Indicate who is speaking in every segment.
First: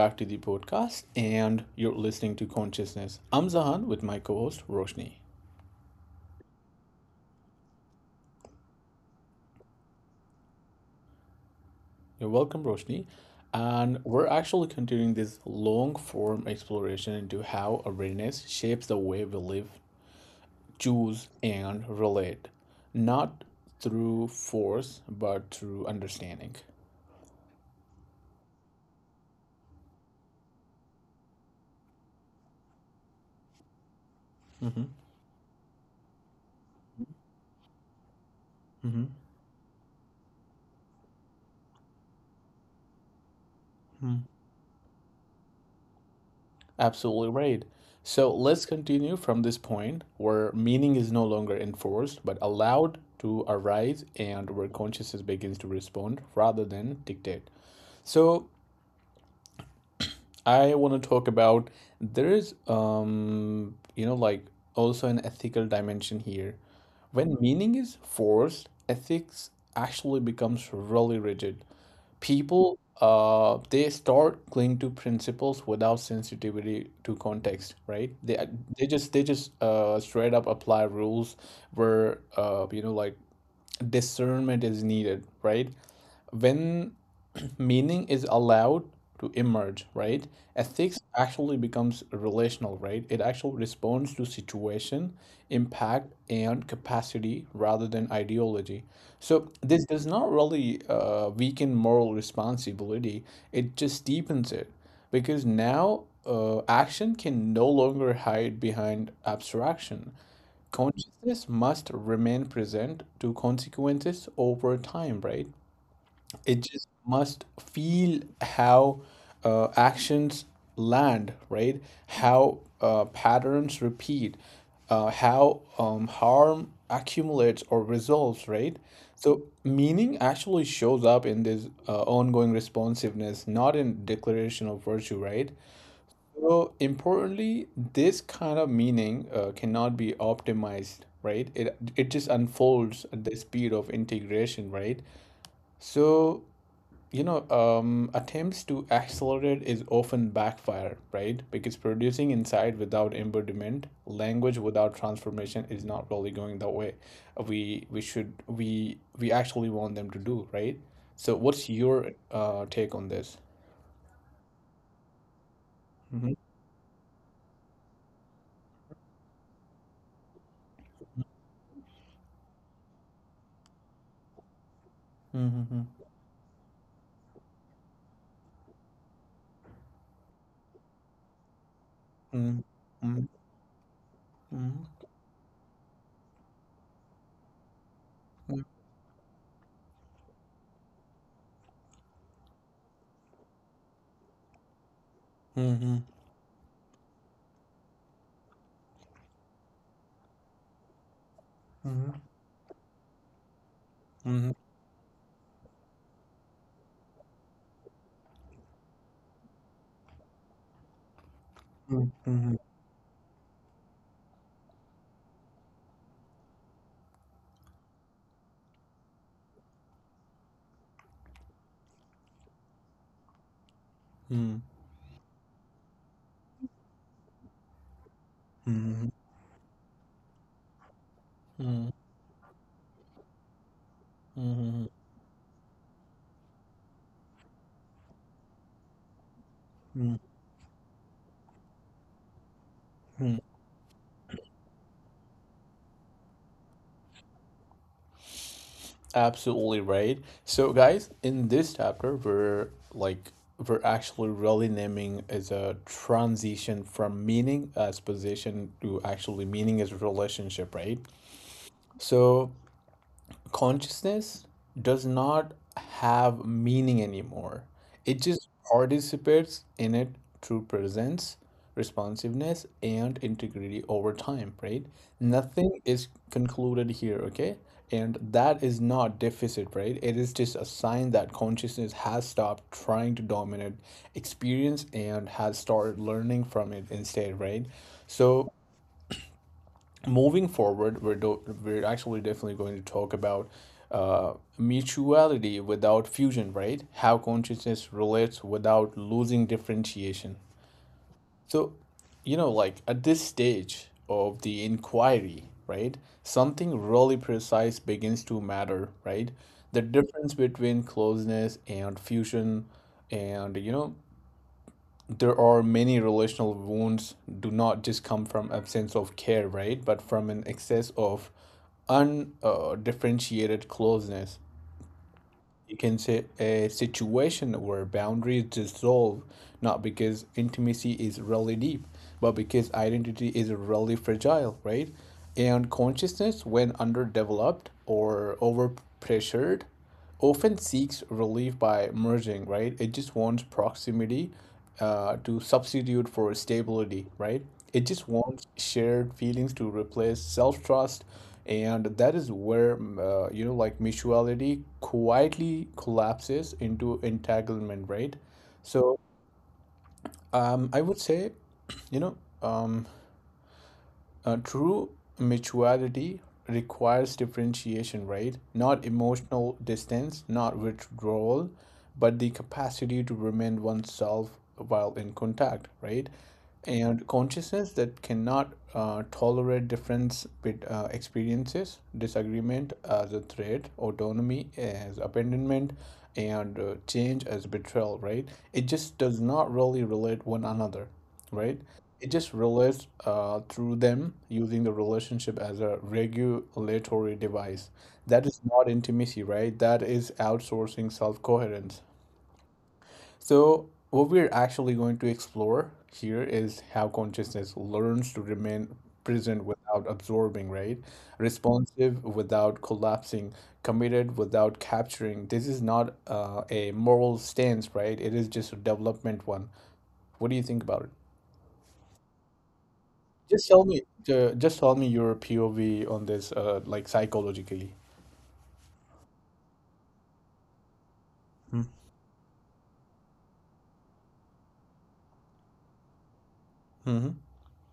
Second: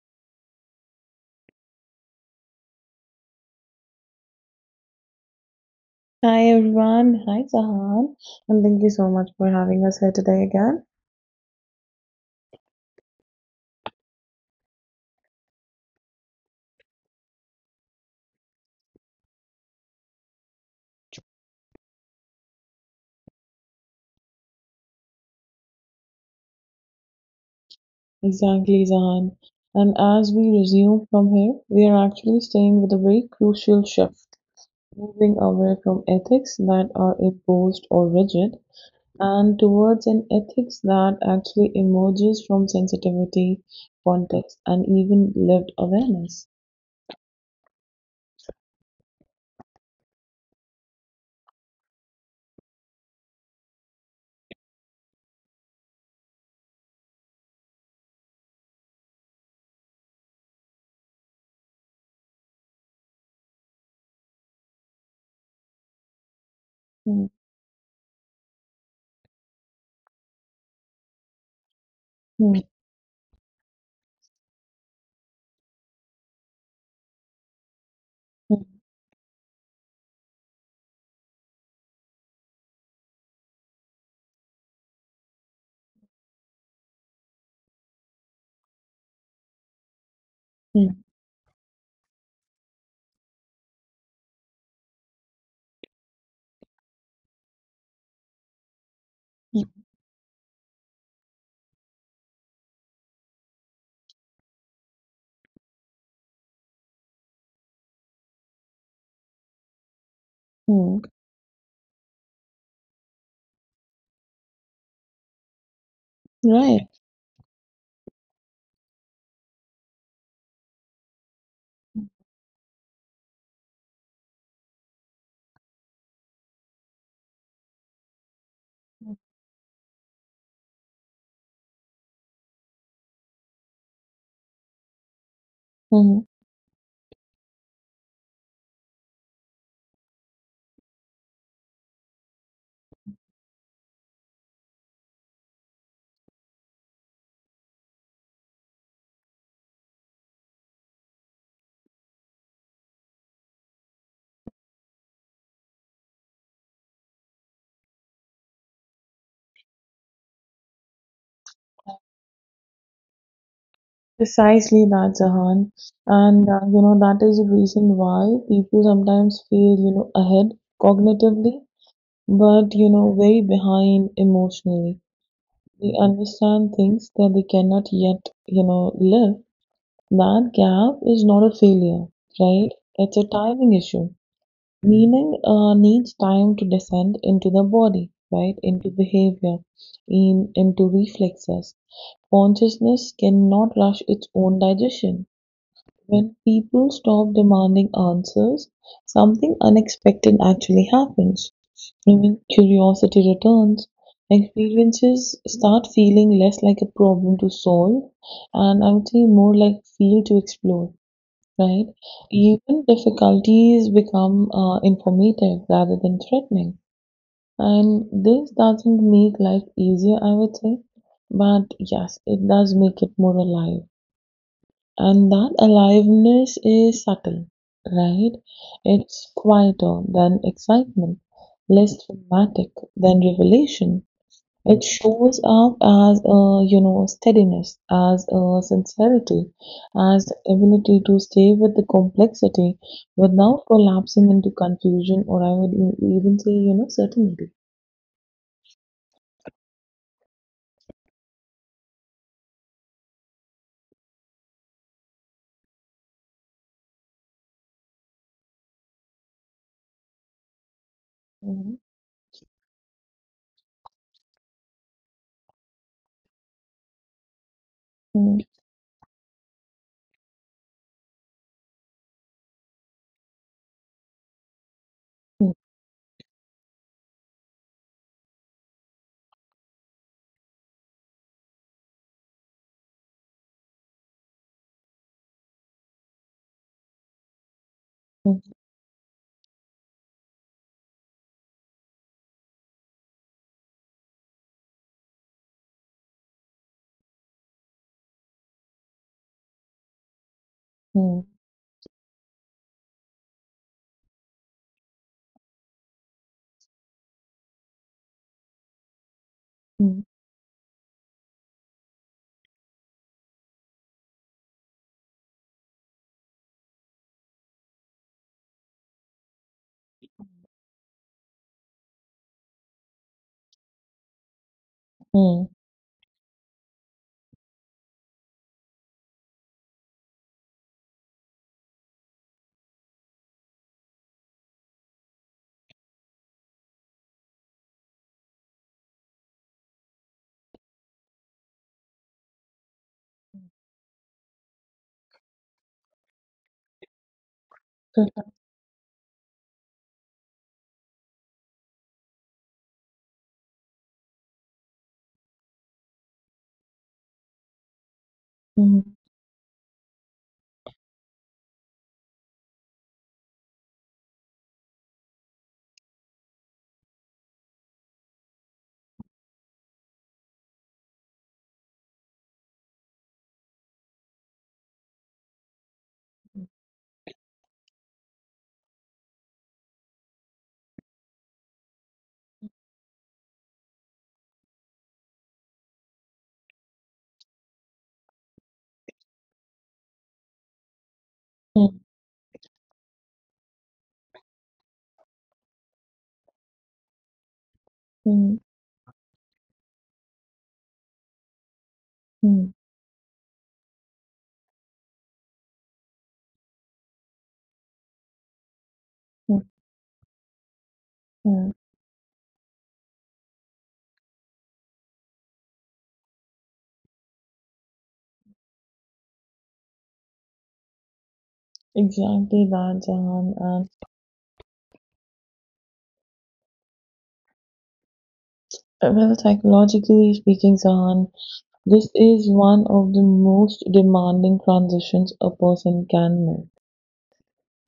Speaker 1: back to the podcast, and you're listening to Consciousness. I'm Zahan with my co host, Roshni.
Speaker 2: Hi everyone, hi Zahan, and thank you so much for having us here today again.
Speaker 1: You're welcome, Roshni. And we're actually continuing this long form exploration into how awareness shapes the way we live, choose, and relate, not through force, but through understanding.
Speaker 2: Exactly, Zahan. And as we resume from here, we are actually staying with a very crucial shift,
Speaker 1: Mm-hmm.
Speaker 2: moving away from ethics that are imposed or rigid
Speaker 1: Mm-hmm.
Speaker 2: and towards an ethics that actually emerges from sensitivity, context, and even lived awareness.
Speaker 1: Absolutely right. So let's continue from this point where meaning is no longer enforced but allowed to arise and where consciousness begins to respond rather than dictate. So I want to talk about there is also an ethical dimension here.
Speaker 2: Mm,
Speaker 1: When meaning is forced, ethics actually becomes really rigid.
Speaker 2: mm,
Speaker 1: People they start clinging to principles without sensitivity to context, right? They
Speaker 2: mm,
Speaker 1: they just they just uh straight up apply rules where discernment is needed, right? When meaning is allowed to emerge, right?
Speaker 2: mm,
Speaker 1: Ethics actually becomes relational, right? It actually responds to situation, impact, and capacity rather than ideology. So
Speaker 2: mm,
Speaker 1: this does not really weaken moral responsibility. It just deepens it because now action can no longer hide behind abstraction.
Speaker 2: mm.
Speaker 1: Consciousness must remain present to consequences over time, right? It
Speaker 2: Right.
Speaker 1: just must feel how actions land, right? How patterns repeat, how harm accumulates or resolves, right? So meaning actually shows up in this ongoing responsiveness, not in declaration of virtue, right?
Speaker 2: Mhm.
Speaker 1: So importantly, this kind of meaning cannot be optimized, right? It just unfolds at the speed of integration, right? So attempts to accelerate is often backfire, right? Because producing inside without embodiment, language without transformation, is not really going the way we should we actually want them to do, right? So, what's your take on this?
Speaker 2: Precisely that, Zahan. And that is the reason why people sometimes feel, ahead cognitively but very behind emotionally. They understand things that they cannot yet live. That gap is not a failure, right? It's a timing issue. Meaning needs time to descend into the body, right? Into behavior, in into reflexes. Consciousness cannot rush its own digestion. When people stop demanding answers, something unexpected actually happens. When curiosity returns, experiences start feeling less like a problem to solve and I would say more like field to explore, right? Even difficulties become informative rather than threatening. And this doesn't make life easier, I would say, but yes, it does make it more alive. And that aliveness is subtle, right? It's quieter than excitement, less dramatic than revelation. It shows up as a, you know, steadiness, as a sincerity, as the ability to stay with the complexity without collapsing into confusion or I would even say, certainty.
Speaker 1: Absolutely right. So, guys, in this chapter, we're actually really naming as a transition from meaning as position to actually meaning as relationship, right?
Speaker 2: 음,
Speaker 1: So, consciousness does not have meaning anymore. It
Speaker 2: 음,
Speaker 1: just participates in it through presence, responsiveness, and integrity over time, right?
Speaker 2: 음,
Speaker 1: Nothing is concluded here, okay? And that is not deficit, right? It is just a sign that consciousness has stopped trying to dominate experience and has started learning from it instead, right?
Speaker 2: 음,
Speaker 1: So moving forward, we're actually definitely going to talk about mutuality without fusion, right? How consciousness relates without losing differentiation.
Speaker 2: 음,
Speaker 1: So, you know, like at this stage of the inquiry, right, something really precise begins to matter, right? The
Speaker 2: 음,
Speaker 1: difference between closeness and fusion, and you know, there are many relational wounds do not just come from absence of care, right, but from an excess of undifferentiated closeness.
Speaker 2: 음.
Speaker 1: You can say a situation where boundaries dissolve not because intimacy is really deep but because identity is really fragile, right? And consciousness, when underdeveloped or overpressured, often seeks relief by merging, right? It just wants proximity to substitute for stability, right? It just
Speaker 2: 그래서,
Speaker 1: wants shared feelings to replace self-trust, and that is where mutuality quietly collapses into entanglement, right?
Speaker 2: 음,
Speaker 1: So I would say, you know, um, true mutuality requires differentiation, right? Not emotional distance, not withdrawal, but the capacity to remain oneself while in contact, right?
Speaker 2: 음,
Speaker 1: And consciousness that cannot tolerate difference with experiences, disagreement as a threat, autonomy as abandonment, and change as betrayal, right? It just does not really relate one another, right?
Speaker 2: 음,
Speaker 1: It just relates through them, using the relationship as a regulatory device. That is
Speaker 2: 음,
Speaker 1: not intimacy, right? That is outsourcing self coherence.
Speaker 2: 음,
Speaker 1: So, what we're actually going to explore here is how consciousness learns to remain present without absorbing, right?
Speaker 2: 음.
Speaker 1: Responsive without collapsing, committed without capturing. This is not a moral stance, right? It is just a development one. What do you think about it?
Speaker 2: Exactly that, Jahan.
Speaker 1: Just tell
Speaker 2: And
Speaker 1: me, ju- just tell me your POV on this, like psychologically.
Speaker 2: well, psychologically speaking, Jahan, this is one of the most demanding transitions a person can make.
Speaker 1: Mhm,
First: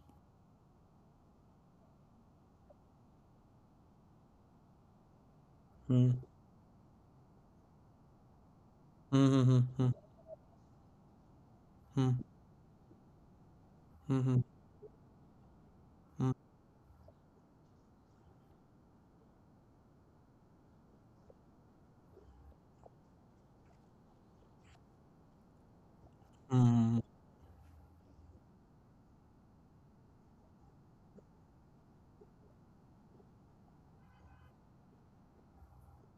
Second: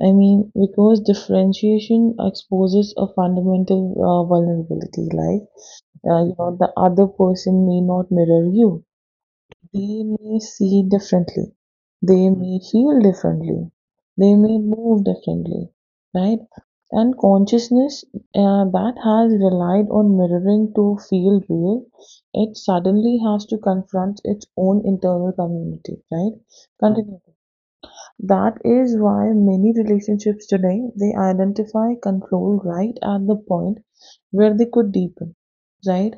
Speaker 2: I mean, because differentiation exposes a fundamental vulnerability, like
Speaker 1: mhm,
Speaker 2: the other person may not mirror you.
Speaker 1: mhm, mhm,
Speaker 2: They may see differently. They may feel differently.
Speaker 1: mhm,
Speaker 2: They
Speaker 1: mhm,
Speaker 2: may move differently,
Speaker 1: mhm,
Speaker 2: right? And consciousness that has relied on mirroring to feel real, it suddenly has to confront its own internal community, right?
Speaker 1: mhm,
Speaker 2: Continue. That is why many relationships today they identify control right at the point where they could deepen, right?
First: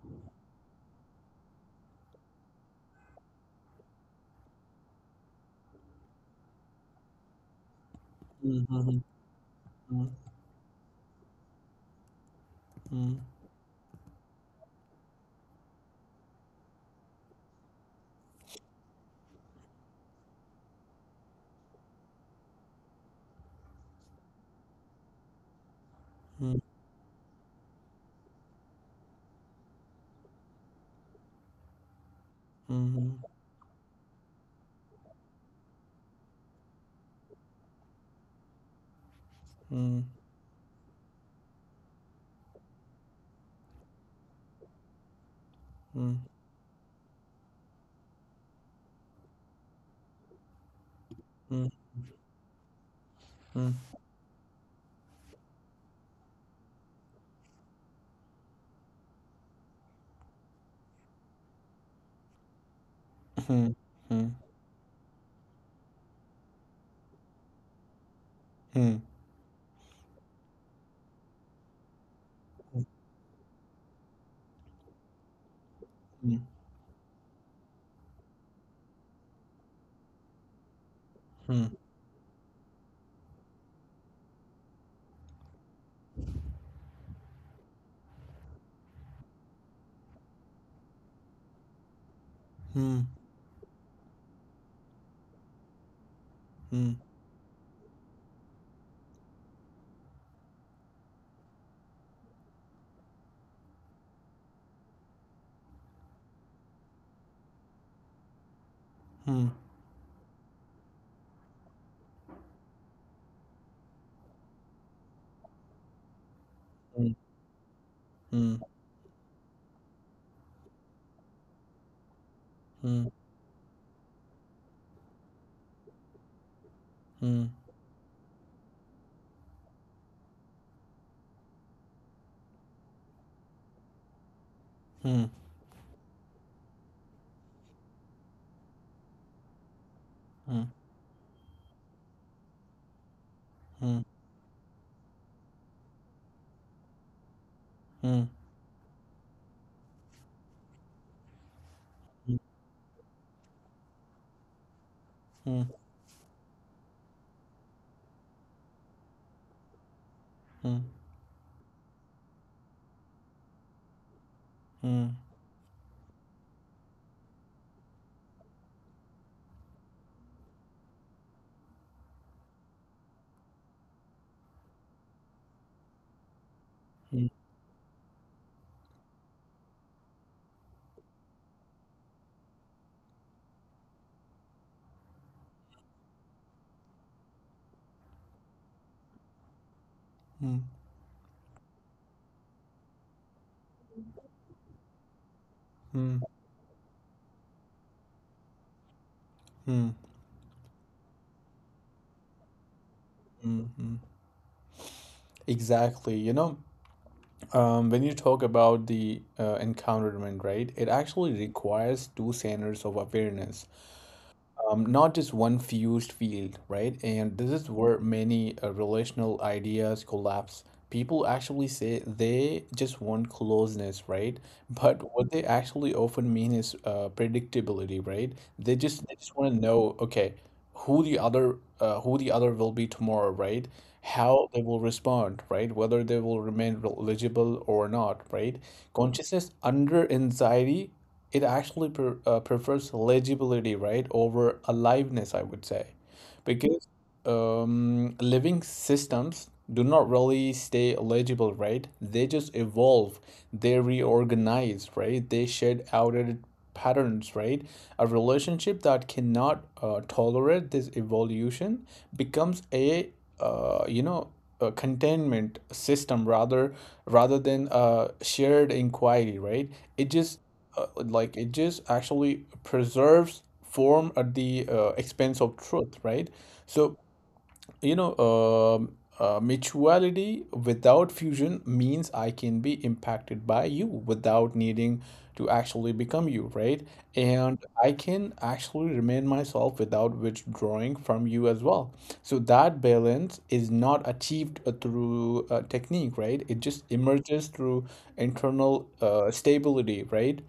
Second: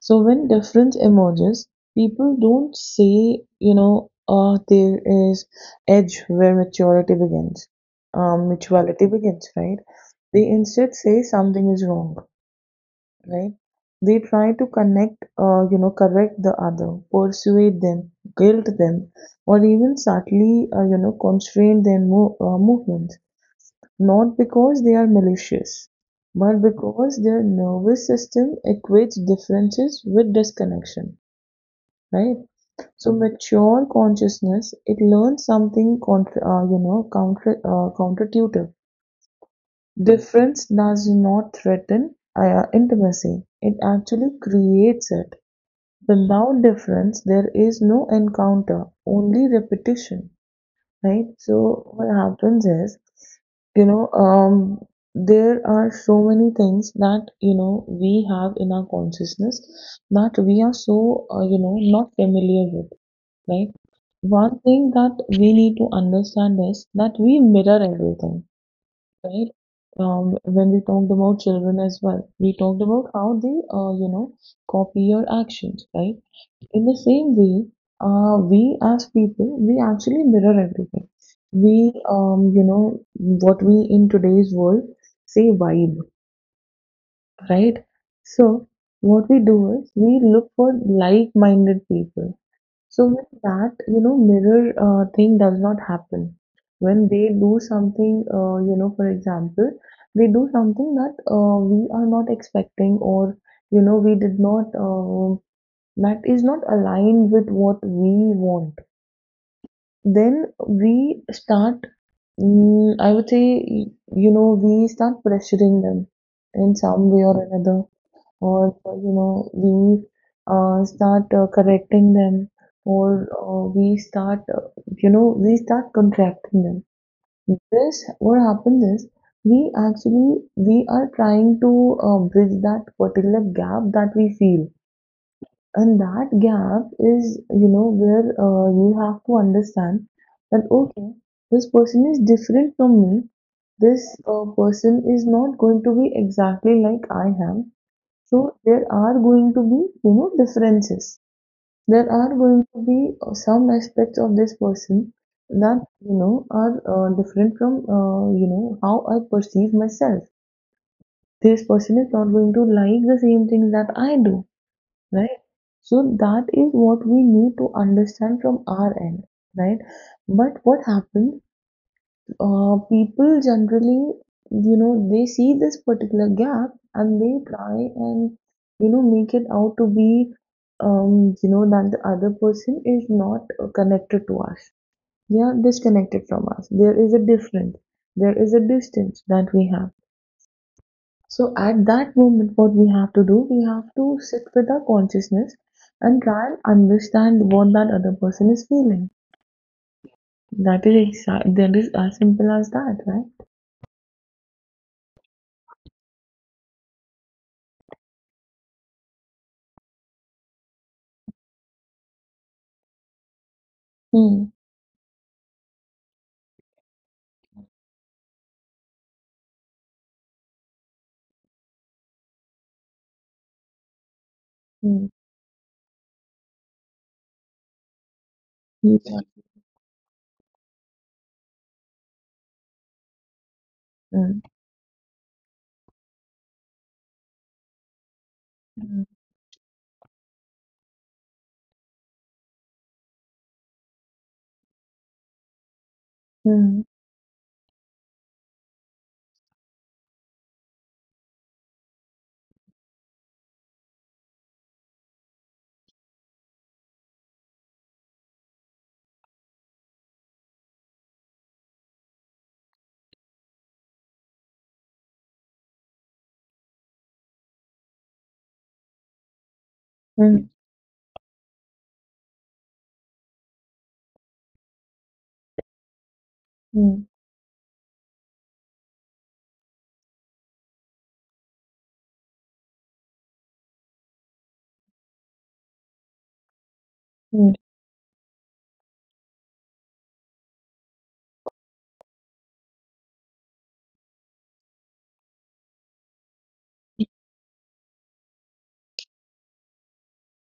Speaker 2: So when difference emerges, people don't say, there is edge where maturity begins,
Speaker 1: mhm, mhm, mhm, mhm, mhm, mhm, mhm, mhm, mhm, mhm, mhm, mhm,
Speaker 2: mutuality begins, right?
Speaker 1: mhm, mhm,
Speaker 2: They instead say something is wrong, right? They try to connect, correct the other, persuade them, guilt them, or even subtly, constrain their movements. Not because they are malicious, but because their nervous system equates differences with disconnection, right?
Speaker 1: mhm, mhm, mhm, mhm, mhm, mhm, mhm, mhm, mhm, mhm, mhm, mhm, mhm,
Speaker 2: So
Speaker 1: mhm,
Speaker 2: mature consciousness, it learns something contra, you know, counter, counterintuitive. Difference does not threaten intimacy. It actually creates it. Without difference, there is no encounter, only repetition, right? So what happens is, you know, um, there are so many things that, we have in our consciousness that we are so, not familiar with, right? One thing that we need to understand is that we mirror everything, right? When we talked about children as well, we talked about how they, copy your actions, right? In the same way, we as people, we actually mirror everything. We, what we in today's world say vibe, right? So, what we do is we look for like minded people. So, when that, mirror thing does not happen, when they do something, for example, they do something that we are not expecting or, we did not. That is not aligned with what we want, then we start, I would say, we start pressuring them in some way or another, or, we start correcting them, or we start contracting them. This, what happens is, we are trying to bridge that particular gap that we feel, and that gap is, where you have to understand that, okay, this person is different from me. This person is not going to be exactly like I am. So there are going to be, differences. There are going to be some aspects of this person that, are different from, how I perceive myself. This person is not going to like the same things that I do, right? So that is what we need to understand from our end, right? But what happens, people generally, they see this particular gap and they try and, make it out to be, that the other person is not connected to us. They are disconnected from us. There is a difference. There is a distance that we have.
Speaker 1: mhm, mhm,
Speaker 2: So at that moment, what we have to do, we have to sit with our consciousness and try and understand what that other person is feeling.
Speaker 1: mhm,
Speaker 2: That is as simple as that, right?
Speaker 1: mhm. Exactly, you know, when you talk about the encounterment, right, it actually requires two standards of awareness,
Speaker 2: Hmm.
Speaker 1: not just one fused field, right? And this is where many relational ideas collapse. People actually say they just want closeness, right? But
Speaker 2: Hmm.
Speaker 1: what they actually often mean is predictability, right? They
Speaker 2: Hmm.
Speaker 1: just they just
Speaker 2: Yeah.
Speaker 1: want to know, okay, who the other will be tomorrow, right?
Speaker 2: Hmm.
Speaker 1: How they will respond, right? Whether they will remain eligible or not, right?
Speaker 2: Hmm.
Speaker 1: Consciousness under anxiety, it actually prefers legibility, right, over aliveness, I would say.
Speaker 2: Hmm.
Speaker 1: Because living systems do not really stay eligible, right? They just evolve, they reorganize, right? They shed outdated patterns, right? A relationship that cannot tolerate this evolution becomes a uh, you know a containment system rather than a shared inquiry, right? It just
Speaker 2: Hmm.
Speaker 1: it just actually preserves form at the expense of truth, right? So
Speaker 2: Hmm.
Speaker 1: you know, mutuality without fusion means I can be impacted by you without needing to actually become you, right?
Speaker 2: Hmm.
Speaker 1: And I can actually remain myself without withdrawing from you as well. So that balance is not achieved through technique, right? It just emerges through internal stability, right?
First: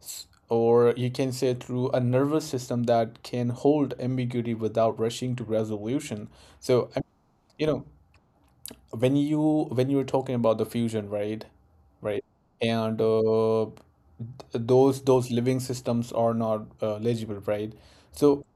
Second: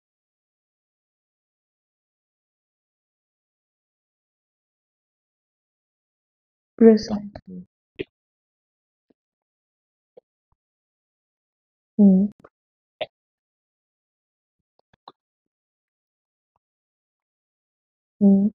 Speaker 1: Or you can say through a nervous system that can hold ambiguity without rushing to resolution. So
Speaker 2: Precisely.
Speaker 1: you know, when you were talking about the fusion, right? Right.
Speaker 2: Hmm.
Speaker 1: And those living systems are not legible, right? So,
Speaker 2: Hmm.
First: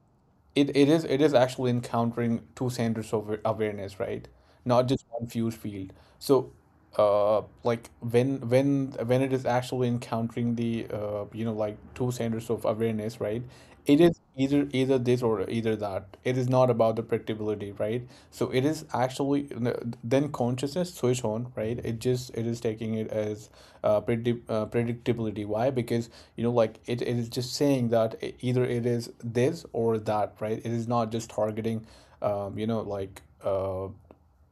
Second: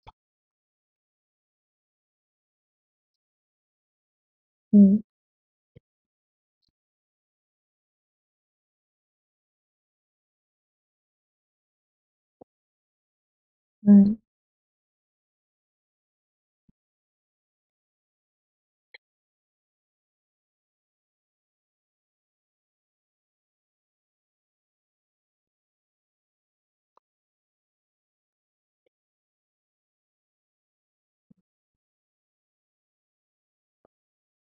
Speaker 1: it is, it is actually encountering two centers of awareness, right? Not
Speaker 2: Hmm.
Speaker 1: just one fused field. So when it is actually encountering the two centers of awareness, right? It
Speaker 2: Hmm.
Speaker 1: is either either this or either that. It is not about the irritability, right? So it is actually, then consciousness switch on, right? It just it is taking it as predictability. Why? Because it, it is just saying that either it is this or that, right? It is not just targeting um, you know like uh,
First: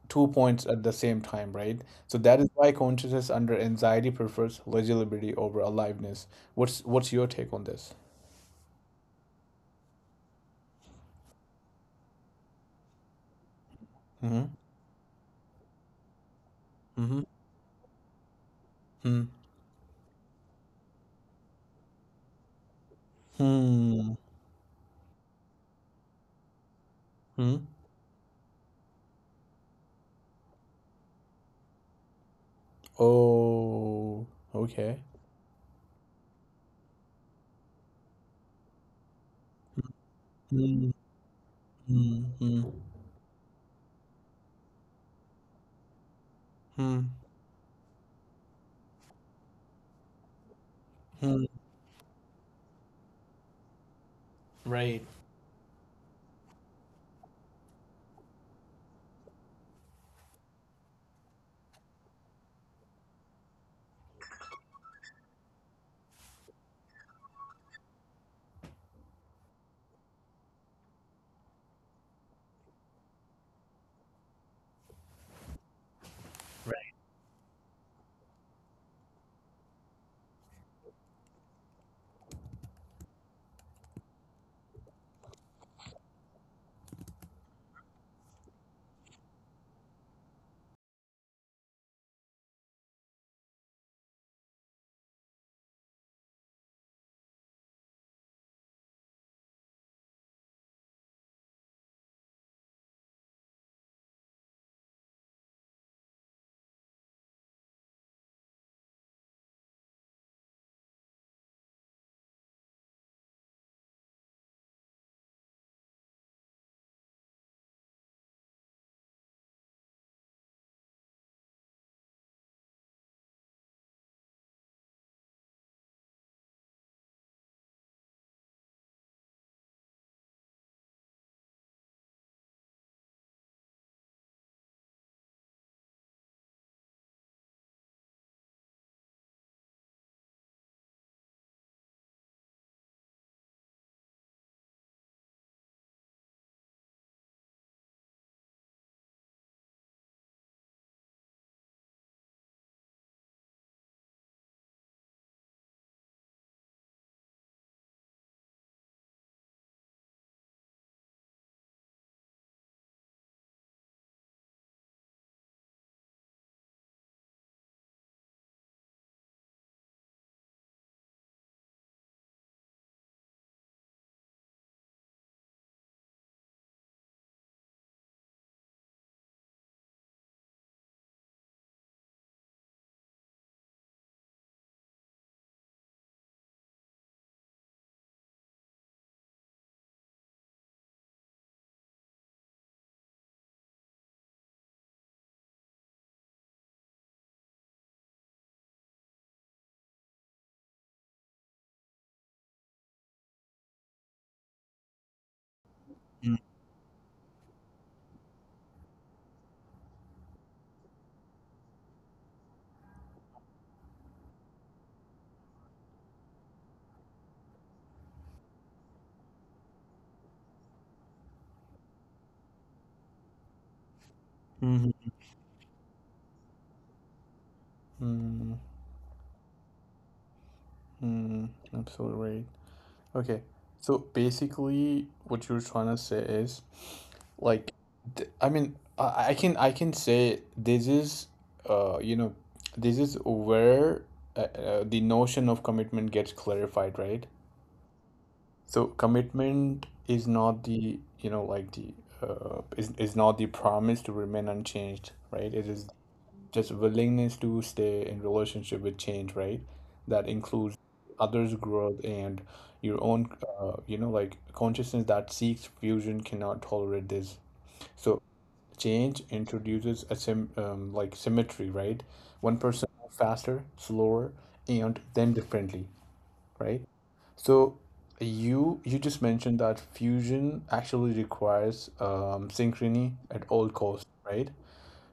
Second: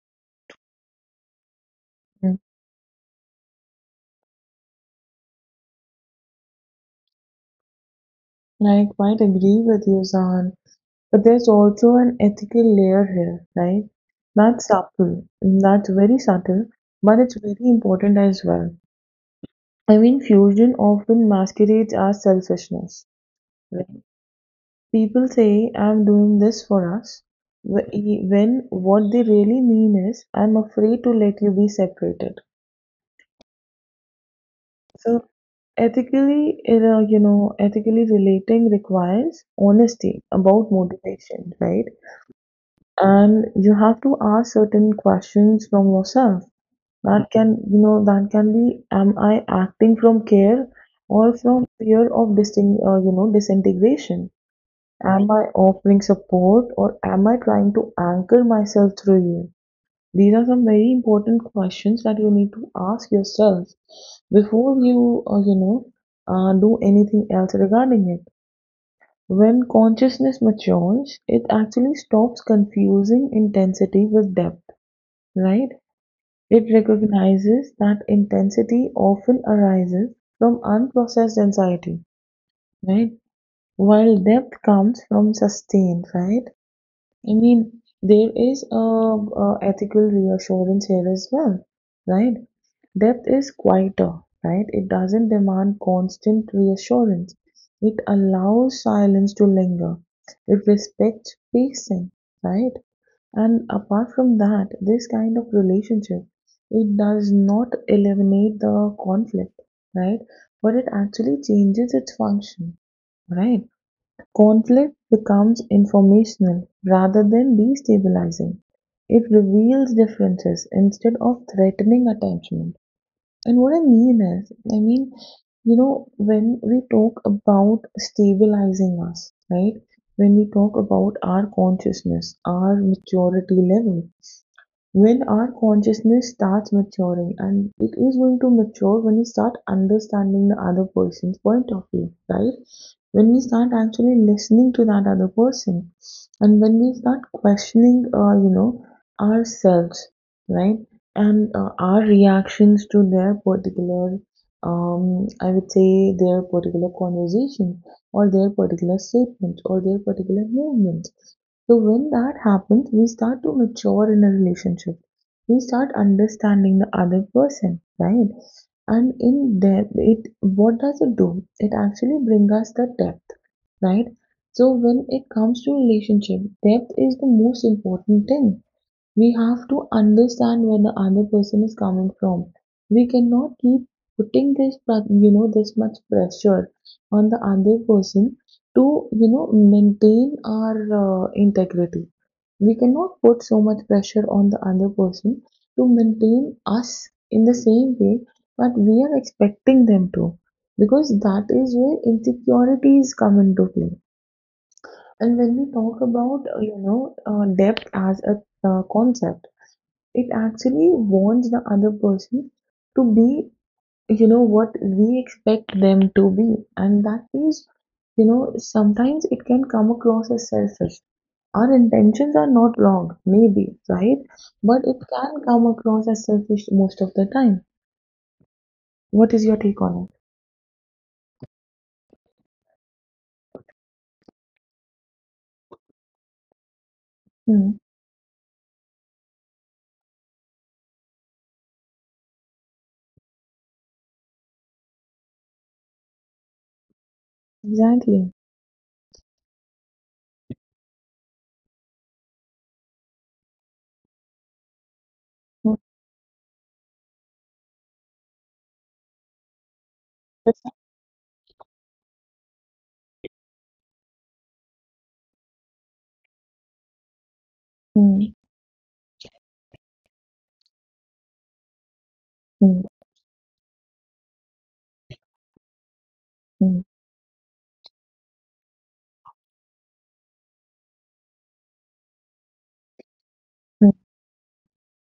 Speaker 1: two points at the same time, right? So
Speaker 2: Hmm.
Speaker 1: that is why consciousness under anxiety prefers legibility over aliveness. What's your take on this?
Speaker 2: I quite agree with you, Zahan. But there's also an ethical layer here, right?
Speaker 1: Mm-hmm.
Speaker 2: That's subtle. That's very subtle, but
Speaker 1: Mm-hmm.
Speaker 2: it's very important as well. I mean, fusion often masquerades as selfishness. Right?
Speaker 1: Hmm.
Speaker 2: People say, "I'm doing this for us,"
Speaker 1: Hmm.
Speaker 2: wh- e, when what they really mean is, "I'm afraid to let you be separated."
Speaker 1: Oh, okay.
Speaker 2: So ethically, relating requires honesty about
Speaker 1: Mm,
Speaker 2: motivation, right?
Speaker 1: mm, mm,
Speaker 2: And you have to ask certain questions from yourself.
Speaker 1: mm,
Speaker 2: That can, you know, that can be, am I acting from care or
Speaker 1: mm.
Speaker 2: from fear of disintegration?
Speaker 1: Right,
Speaker 2: Am I offering support, or am I trying to anchor myself through you? These are some very important questions that you need to ask yourself before you, do anything else regarding it. When consciousness matures, it actually stops confusing intensity with depth, right? It
Speaker 1: right.
Speaker 2: recognizes that intensity often arises from unprocessed anxiety, right? While depth comes from sustain, right? I mean, there is a ethical reassurance here as well, right? Depth is quieter, right? It doesn't demand constant reassurance. It allows silence to linger. It respects pacing, right? And apart from that, this kind of relationship, it does not eliminate the conflict, right? But it actually changes its function, right? Conflict becomes informational rather than destabilizing. It reveals differences instead of threatening attachment. And what I mean is, I mean, when we talk about stabilizing us, right? When we talk about our consciousness, our maturity level, when our consciousness starts maturing, and it is going to mature when we start understanding the other person's point of view, right, when we start actually listening to that other person, and when we start questioning, ourselves, right, and our reactions to their particular, I would say their particular conversation, or their particular statement, or their particular movement. So when that happens, we start to mature in a relationship. We start understanding the other person, right? And in there, it what does it do? It actually brings us the depth, right? So when it comes to relationship, depth is the most important thing. We have to understand where the other person is coming from. We cannot keep putting this, pra- you know, this much pressure on the other person to, maintain our integrity. We cannot put so much pressure on the other person to maintain us in the same way that we are expecting them to, because that is where insecurities come into play. And when we talk
Speaker 1: Mm,
Speaker 2: about, depth as a concept, it actually wants the other person to be, what we expect them to be. And that is, sometimes it can come across as selfish. Our intentions are not wrong, maybe, right? But it
Speaker 1: mhm,
Speaker 2: can come across as selfish most of the time.
Speaker 1: mm,
Speaker 2: What is your take on it?
Speaker 1: mm. Absolutely right. Okay. So basically, what you're trying to say is like,
Speaker 2: Hmm.
Speaker 1: I mean, I can say this is uh you know this is where the notion of commitment gets clarified, right?
Speaker 2: Exactly.
Speaker 1: So commitment is not the, you know, like the is not the promise to remain unchanged, right? It
Speaker 2: Hmm.
Speaker 1: is just willingness to stay in relationship with change, right? That includes others' growth and your own, like consciousness that seeks fusion cannot tolerate this. So
Speaker 2: Hmm.
Speaker 1: change introduces a sim like symmetry, right? One person moves faster, slower, and then differently, right?
Speaker 2: Hmm.
Speaker 1: So you just mentioned that fusion actually requires synchrony at all
Speaker 2: Hmm. Hmm.
Speaker 1: costs, right?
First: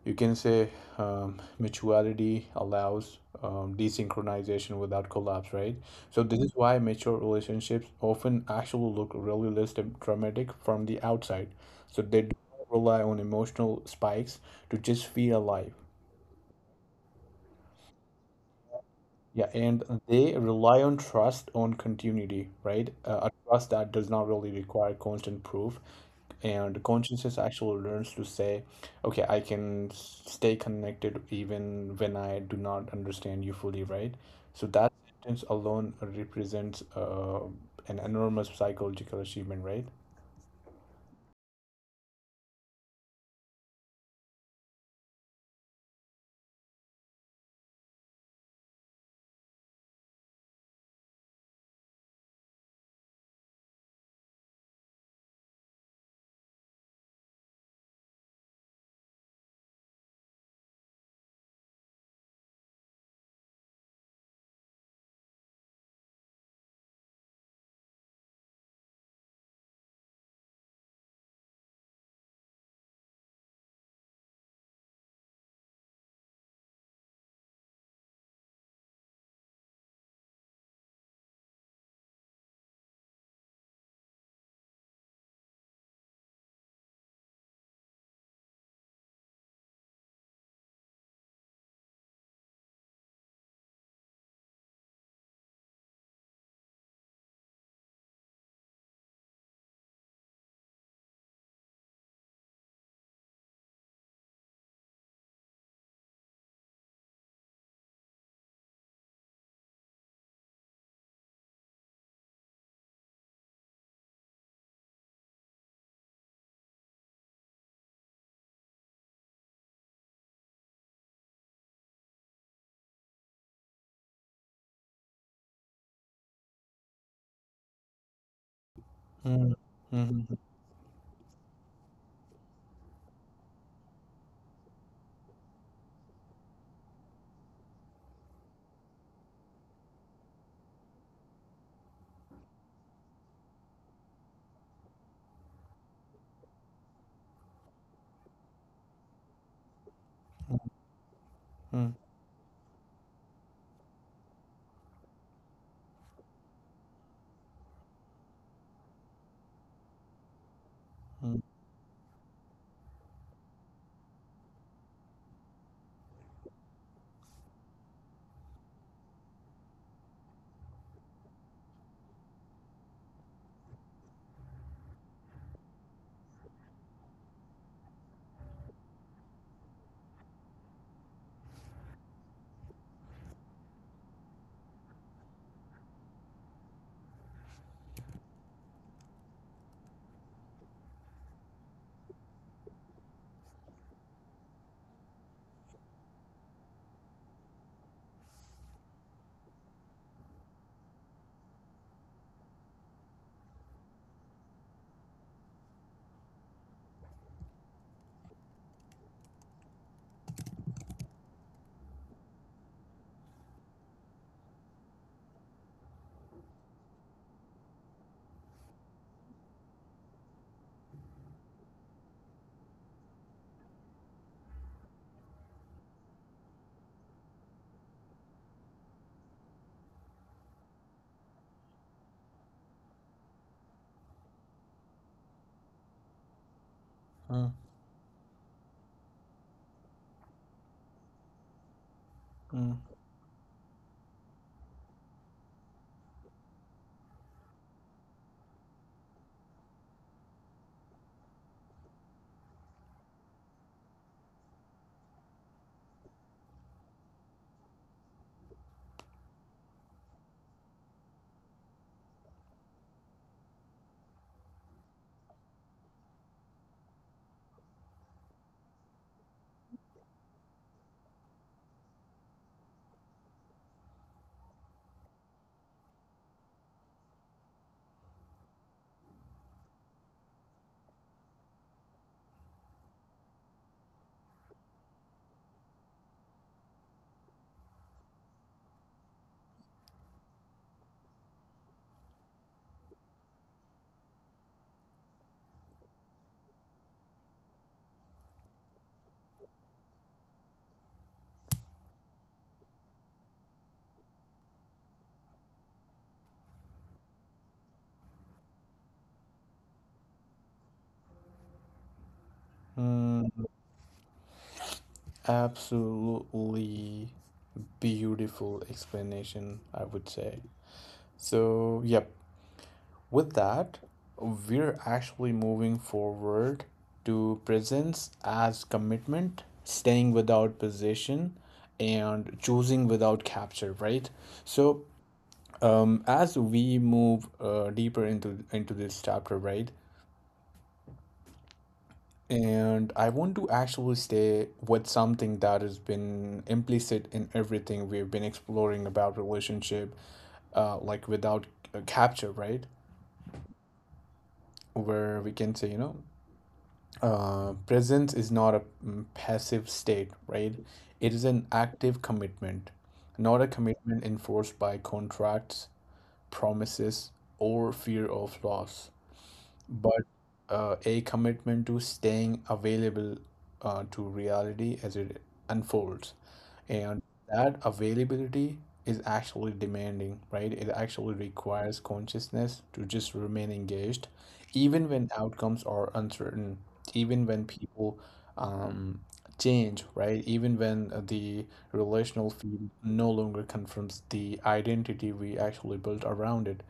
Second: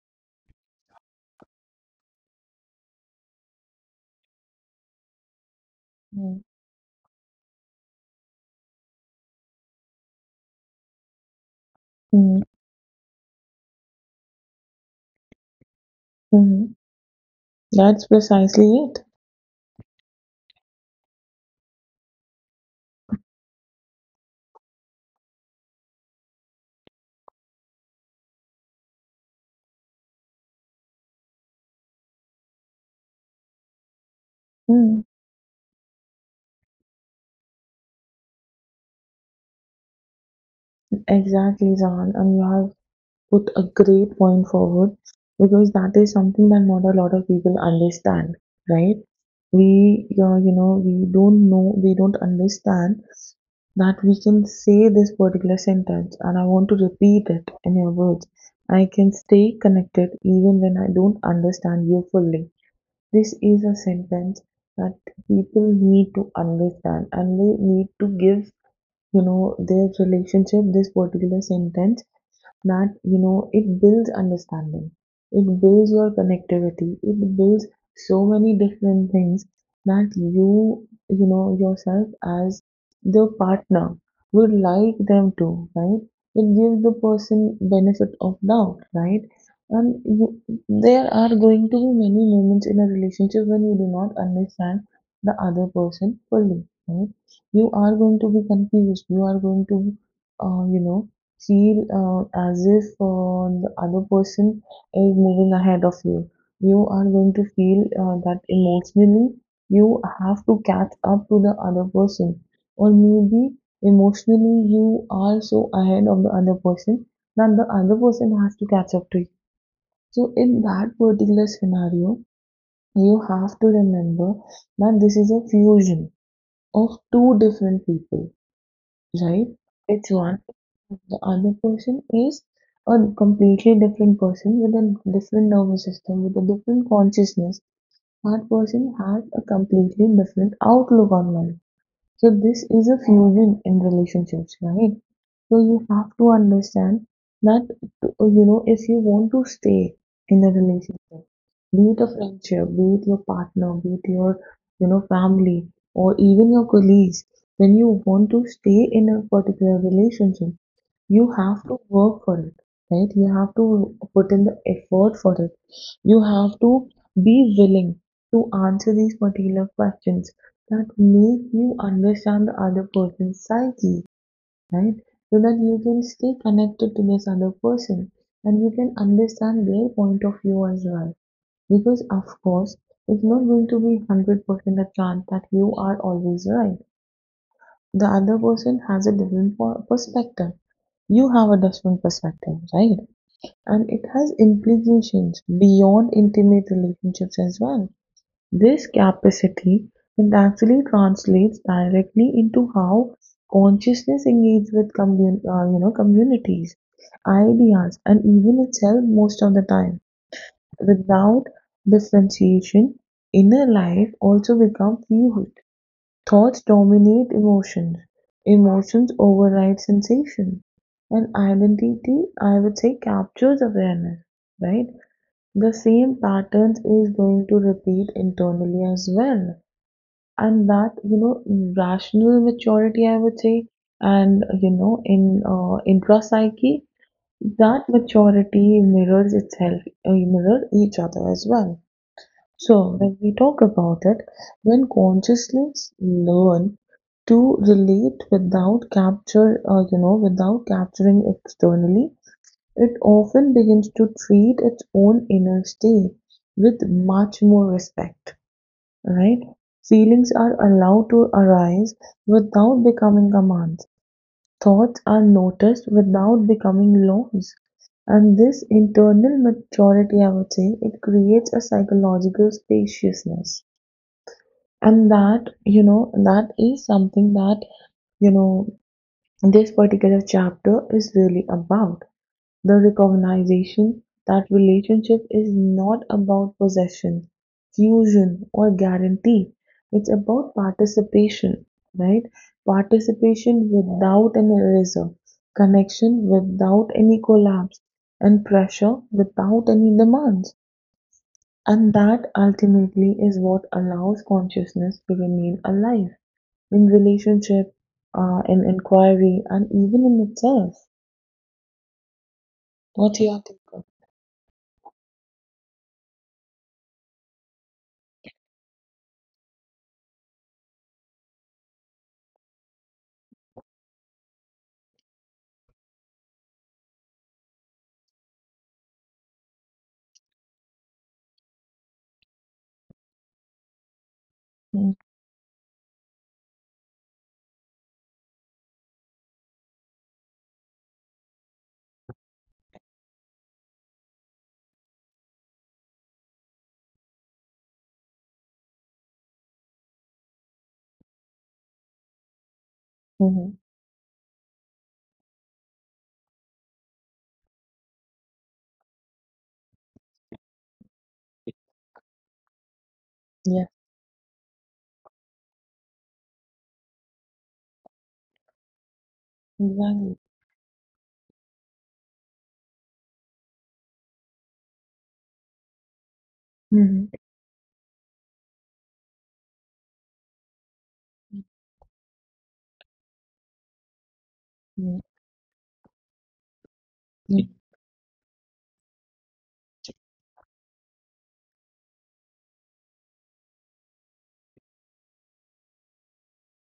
Speaker 1: You can say mutuality allows desynchronization without collapse, right? So this
Speaker 2: Hmm.
Speaker 1: is why mature relationships often actually look really dramatic from the outside. So they don't
Speaker 2: Hmm.
Speaker 1: rely on emotional spikes to just feel alive.
Speaker 2: Hmm. That's precisely it.
Speaker 1: Yeah, and they rely on trust on continuity, right? A trust that does not really require constant proof. And consciousness actually learns to say, okay, I can stay connected even when I do not understand you fully, right? So that
Speaker 2: Hmm.
Speaker 1: sentence alone represents an enormous psychological achievement, right?
Speaker 2: Exactly, Zahan. And you have put a great point forward, because that is something that not a lot of people understand, right? We don't know, we don't understand that we can say this particular sentence, and I want to repeat it in your words. I can stay connected even when I don't understand you fully. This is a sentence that people need to understand, and they need to give, their relationship this particular sentence that, it builds understanding, it builds your connectivity, it builds so many different things that you know yourself as the partner would like them to, right? It gives the person benefit of doubt, right? And you, there are going to be many moments in a relationship when you do not understand the other person fully, right? You are going to be confused, you are going to uh, you know feel as if the other person is moving ahead of you. You are going to feel that emotionally you have to catch up to the other person, or maybe emotionally you are so ahead of the other person that the other person has to catch up to you. So, in that particular scenario, you have to remember that this is a fusion of two different people,
Speaker 1: Mm,
Speaker 2: right? It's
Speaker 1: mm, mm,
Speaker 2: one, the other person is a completely different person with a different nervous system, with a different consciousness. That person has a completely different outlook on life. So this is a fusion in relationships, right? So you have to understand that you know if you want to stay in a relationship,
Speaker 1: mm,
Speaker 2: be it a friendship, be it your partner, be it your, family, or even your colleagues, when you want to stay in a particular relationship, you
Speaker 1: mm,
Speaker 2: have to work for it, right? You have to put in the effort for it. You have to be willing to answer these particular questions that make you understand the other person's psyche, right? So that you can stay connected to this other person and you can understand their point of view as well. Because, of course, it's not going to be 100% a chance that you are always right, the other person has a different perspective. You have a different perspective, right? And it has implications beyond intimate relationships as well. This capacity can actually translates directly into how consciousness engages with communities, ideas, and even itself most of the time. Without differentiation, inner life also becomes fluid. Thoughts dominate emotions, emotions override sensation, and identity, I would say, captures awareness, right? The same patterns is going to repeat internally as well. And that, you know, rational maturity, I would say, and, you know, in intrapsyche,
Speaker 1: mm,
Speaker 2: that maturity mirrors itself, mirror each other as well.
Speaker 1: mm,
Speaker 2: So, when we talk about it, when consciousness learn to relate without capture, without capturing externally, it often begins to treat its own inner state with much more respect, right? Feelings are allowed to arise without becoming commands. Thoughts are noticed without becoming laws. And this internal maturity, I would say, it creates a psychological spaciousness, and that, you know, that is something that, you know, this particular chapter is really about. The recognition that relationship is not about possession, fusion, or guarantee. It's about participation, right? Participation without an eraser, connection without any collapse, and pressure without any demands. And that ultimately is what allows consciousness to remain alive in relationship, in inquiry, and even in itself. What do you
Speaker 1: mm.
Speaker 2: think of?
Speaker 1: Absolutely beautiful explanation, I would say. So, yep, with that, we're actually moving forward to presence as commitment, staying without position, and choosing without capture, right? So, as we move deeper into this chapter, right? And I want to actually stay with something that has been implicit in everything we've been exploring about relationship, like without a capture, right?
Speaker 2: Mm-hmm.
Speaker 1: Where we can say, you know, presence is not a passive state, right? It is an active commitment, not a
Speaker 2: Yes,
Speaker 1: commitment enforced by contracts, promises, or fear of loss, but
Speaker 2: exactly.
Speaker 1: a commitment to staying available to reality as it unfolds. And
Speaker 2: Mm-hmm.
Speaker 1: that availability is actually demanding, right? It actually requires consciousness to just remain engaged, even
Speaker 2: Mm,
Speaker 1: when outcomes are uncertain, even when
Speaker 2: mm,
Speaker 1: people um, change, right? Even when the relational field no longer confirms the identity we actually built around it.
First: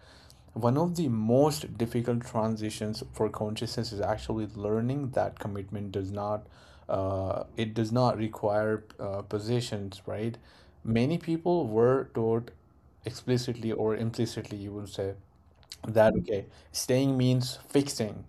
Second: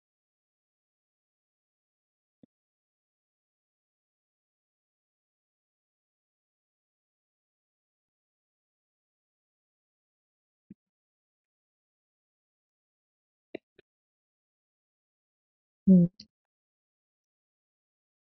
Speaker 1: One of the most difficult transitions for consciousness is actually learning that commitment does not, it does not require positions, right? Many people were taught explicitly or implicitly, you would say, that
Speaker 2: mm,
Speaker 1: okay, staying means fixing,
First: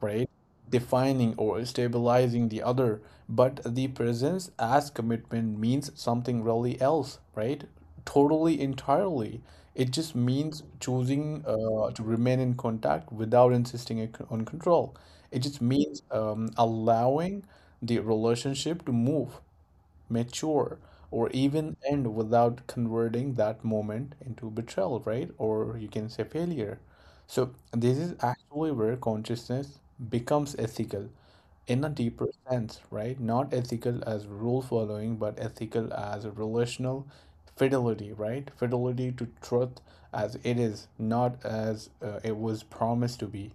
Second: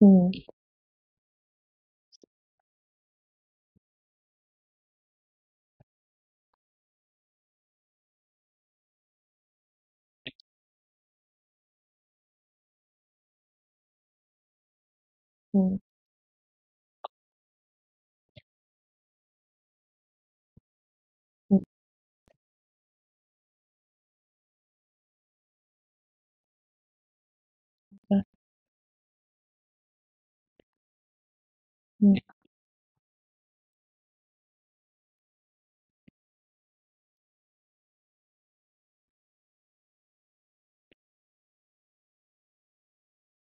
Speaker 1: right?
Speaker 2: mm,
Speaker 1: Defining or stabilizing the other, but the presence as commitment means something really else, right? Totally, entirely. It just means choosing to remain in contact without insisting on control. It just
Speaker 2: mm,
Speaker 1: means allowing the relationship to move, mature, or
Speaker 2: mm,
Speaker 1: even end without converting that moment into betrayal, right? Or you can say failure. So, this is
Speaker 2: That
Speaker 1: actually where consciousness becomes ethical in a
Speaker 2: mm,
Speaker 1: deeper sense, right? Not ethical as rule following, but ethical as a relational fidelity, right? Fidelity to truth as it is, not as it was promised to be.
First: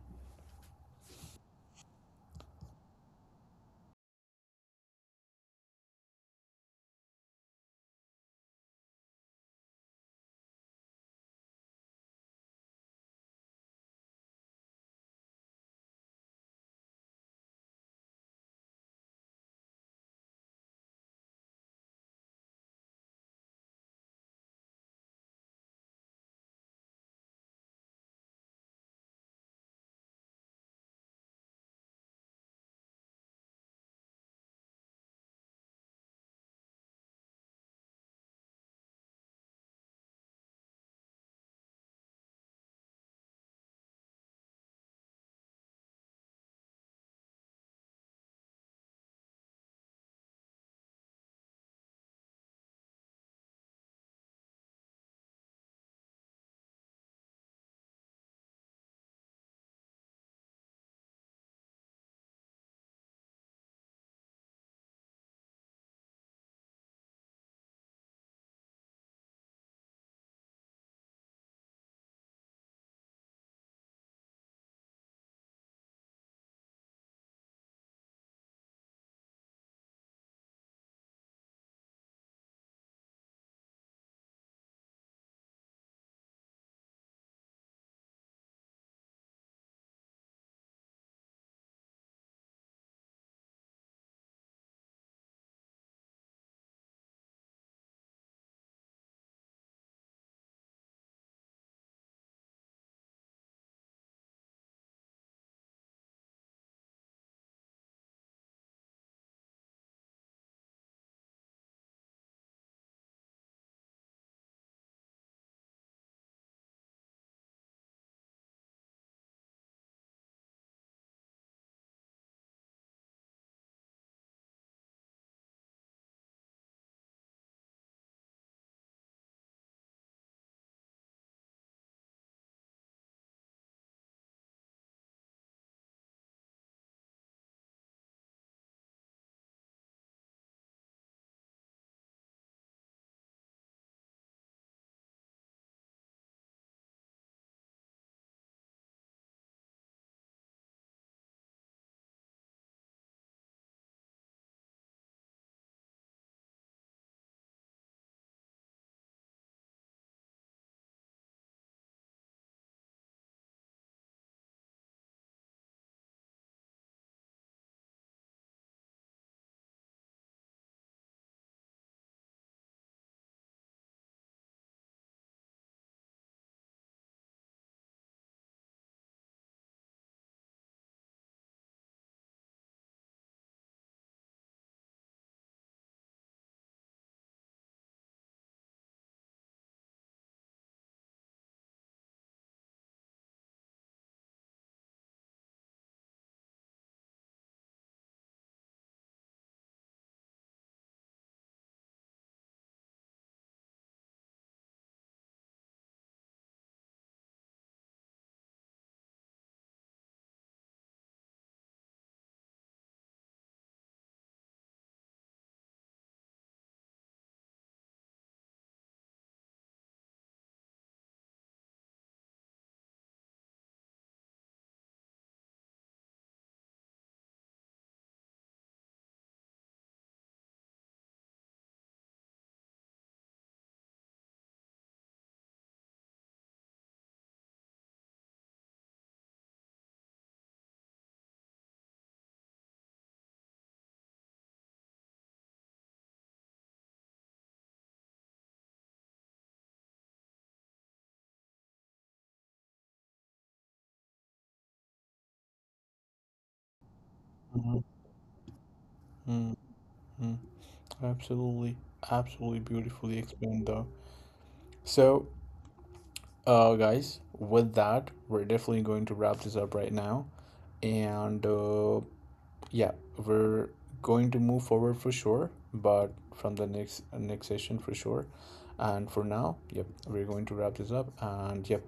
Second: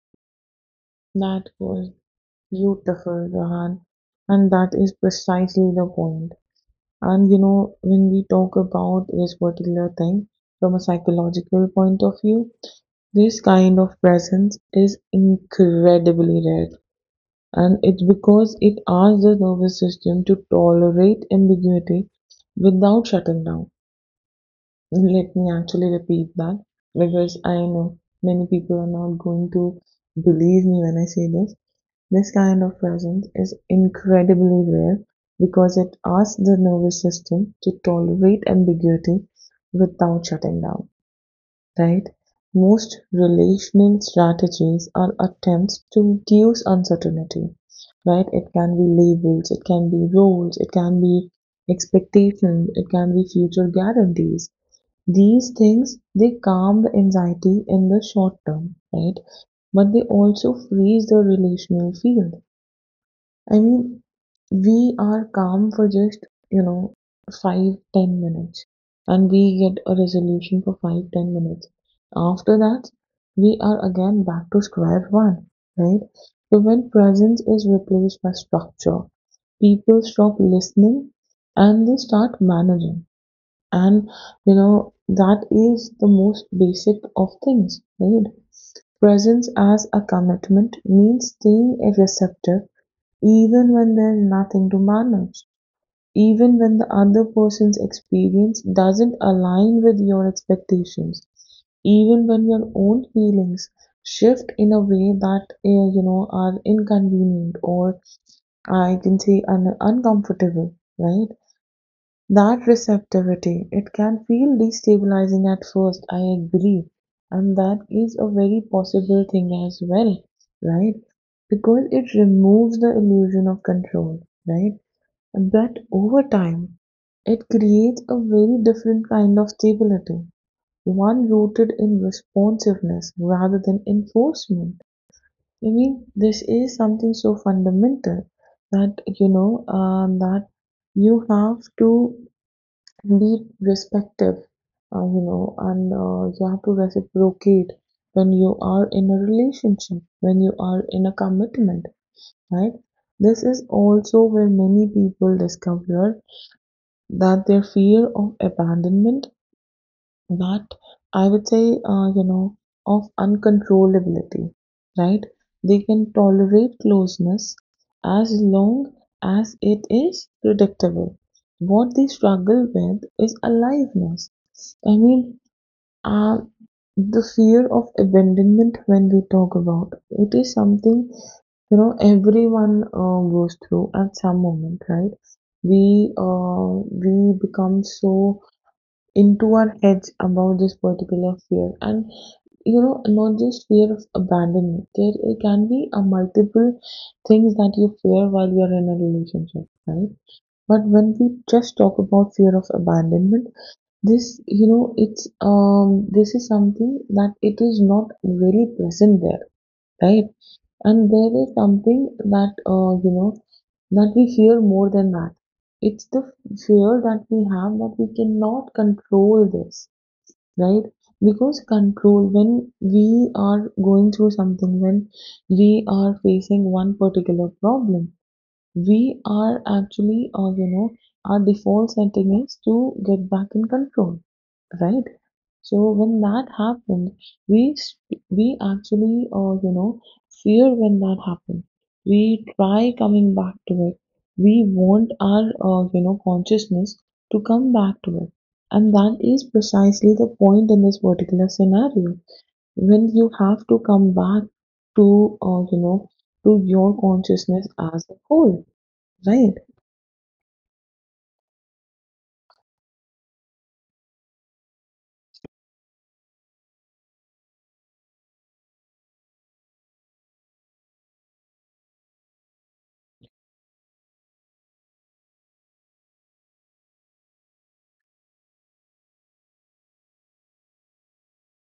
Speaker 2: that was beautiful, Rahan. And that is precisely the point. And you know, when we talk about this particular thing from a psychological point of view, this kind of presence is incredibly rare. And it's because it asks the nervous system to tolerate ambiguity without shutting down. Let me actually repeat that because I know many people are not going to believe me when I say this. This kind of presence is incredibly rare because it asks the nervous system to tolerate ambiguity without shutting down. Most relational strategies are attempts to reduce uncertainty. Right? It can be labels, it can be roles, it can be expectations, it can be future guarantees. These things, they calm the anxiety in the short term, right? But they also freeze the relational field. I mean, we are calm for just, 5, 10 minutes, and we get a resolution for 5, 10 minutes. After that, we are again back to square one, right? So when presence is replaced by structure, people stop listening and they start managing. And, that is the most basic of things, right? Presence as a commitment means staying receptive even when there's nothing to manage, even when the other person's experience doesn't align with your expectations, even when your own feelings shift in a way that are inconvenient or I can say uncomfortable, right? That receptivity, it can feel destabilizing at first, I agree. And that is a very possible thing as well, right? Because it removes the illusion of control, right? But over time, it creates a very different kind of stability, one rooted in responsiveness rather than enforcement. I mean, this is something so fundamental that, that you have to be respective, and you have to reciprocate when you are in a relationship, when you are in a commitment, right? This is also where many people discover that their fear of abandonment, but I would say, of uncontrollability, right? They can tolerate closeness as long as it is predictable. What they struggle with is aliveness. I mean, uh, the fear of abandonment when we talk about it is something, everyone goes through at some moment, right? We we become so into our heads about this particular fear, and not just fear of abandonment, there it can be a multiple things that you fear while you're in a relationship, right? But when we just talk about fear of abandonment, this you know it's, this is something that it is not really present there, right? And there is something that, that we fear more than that. It's the fear that we have that we cannot control this, right? Because control, when we are going through something, when we are facing one particular problem, we are actually, our default setting is to get back in control, right? So when that happened, we actually, fear when that happened. We try coming back to it. We want our, consciousness to come back to it, and that is precisely the point in this particular scenario. When you have to come back to, to your consciousness
Speaker 1: Mhm.
Speaker 2: as a whole.
Speaker 1: Mhm.
Speaker 2: Right.
Speaker 1: Absolutely, absolutely beautifully explained, though. So, guys, with that, we're definitely going to wrap this up right now. And yeah, we're going to move forward for sure, but from the next next session for sure. And for now, yep, we're going to wrap this up. And yep,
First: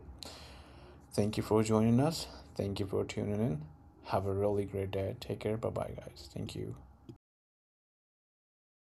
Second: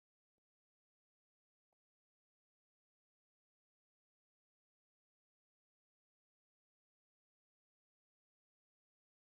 Speaker 1: thank you for joining us. Thank you for tuning in. Have a really great day. Take care. Bye bye, guys. Thank you.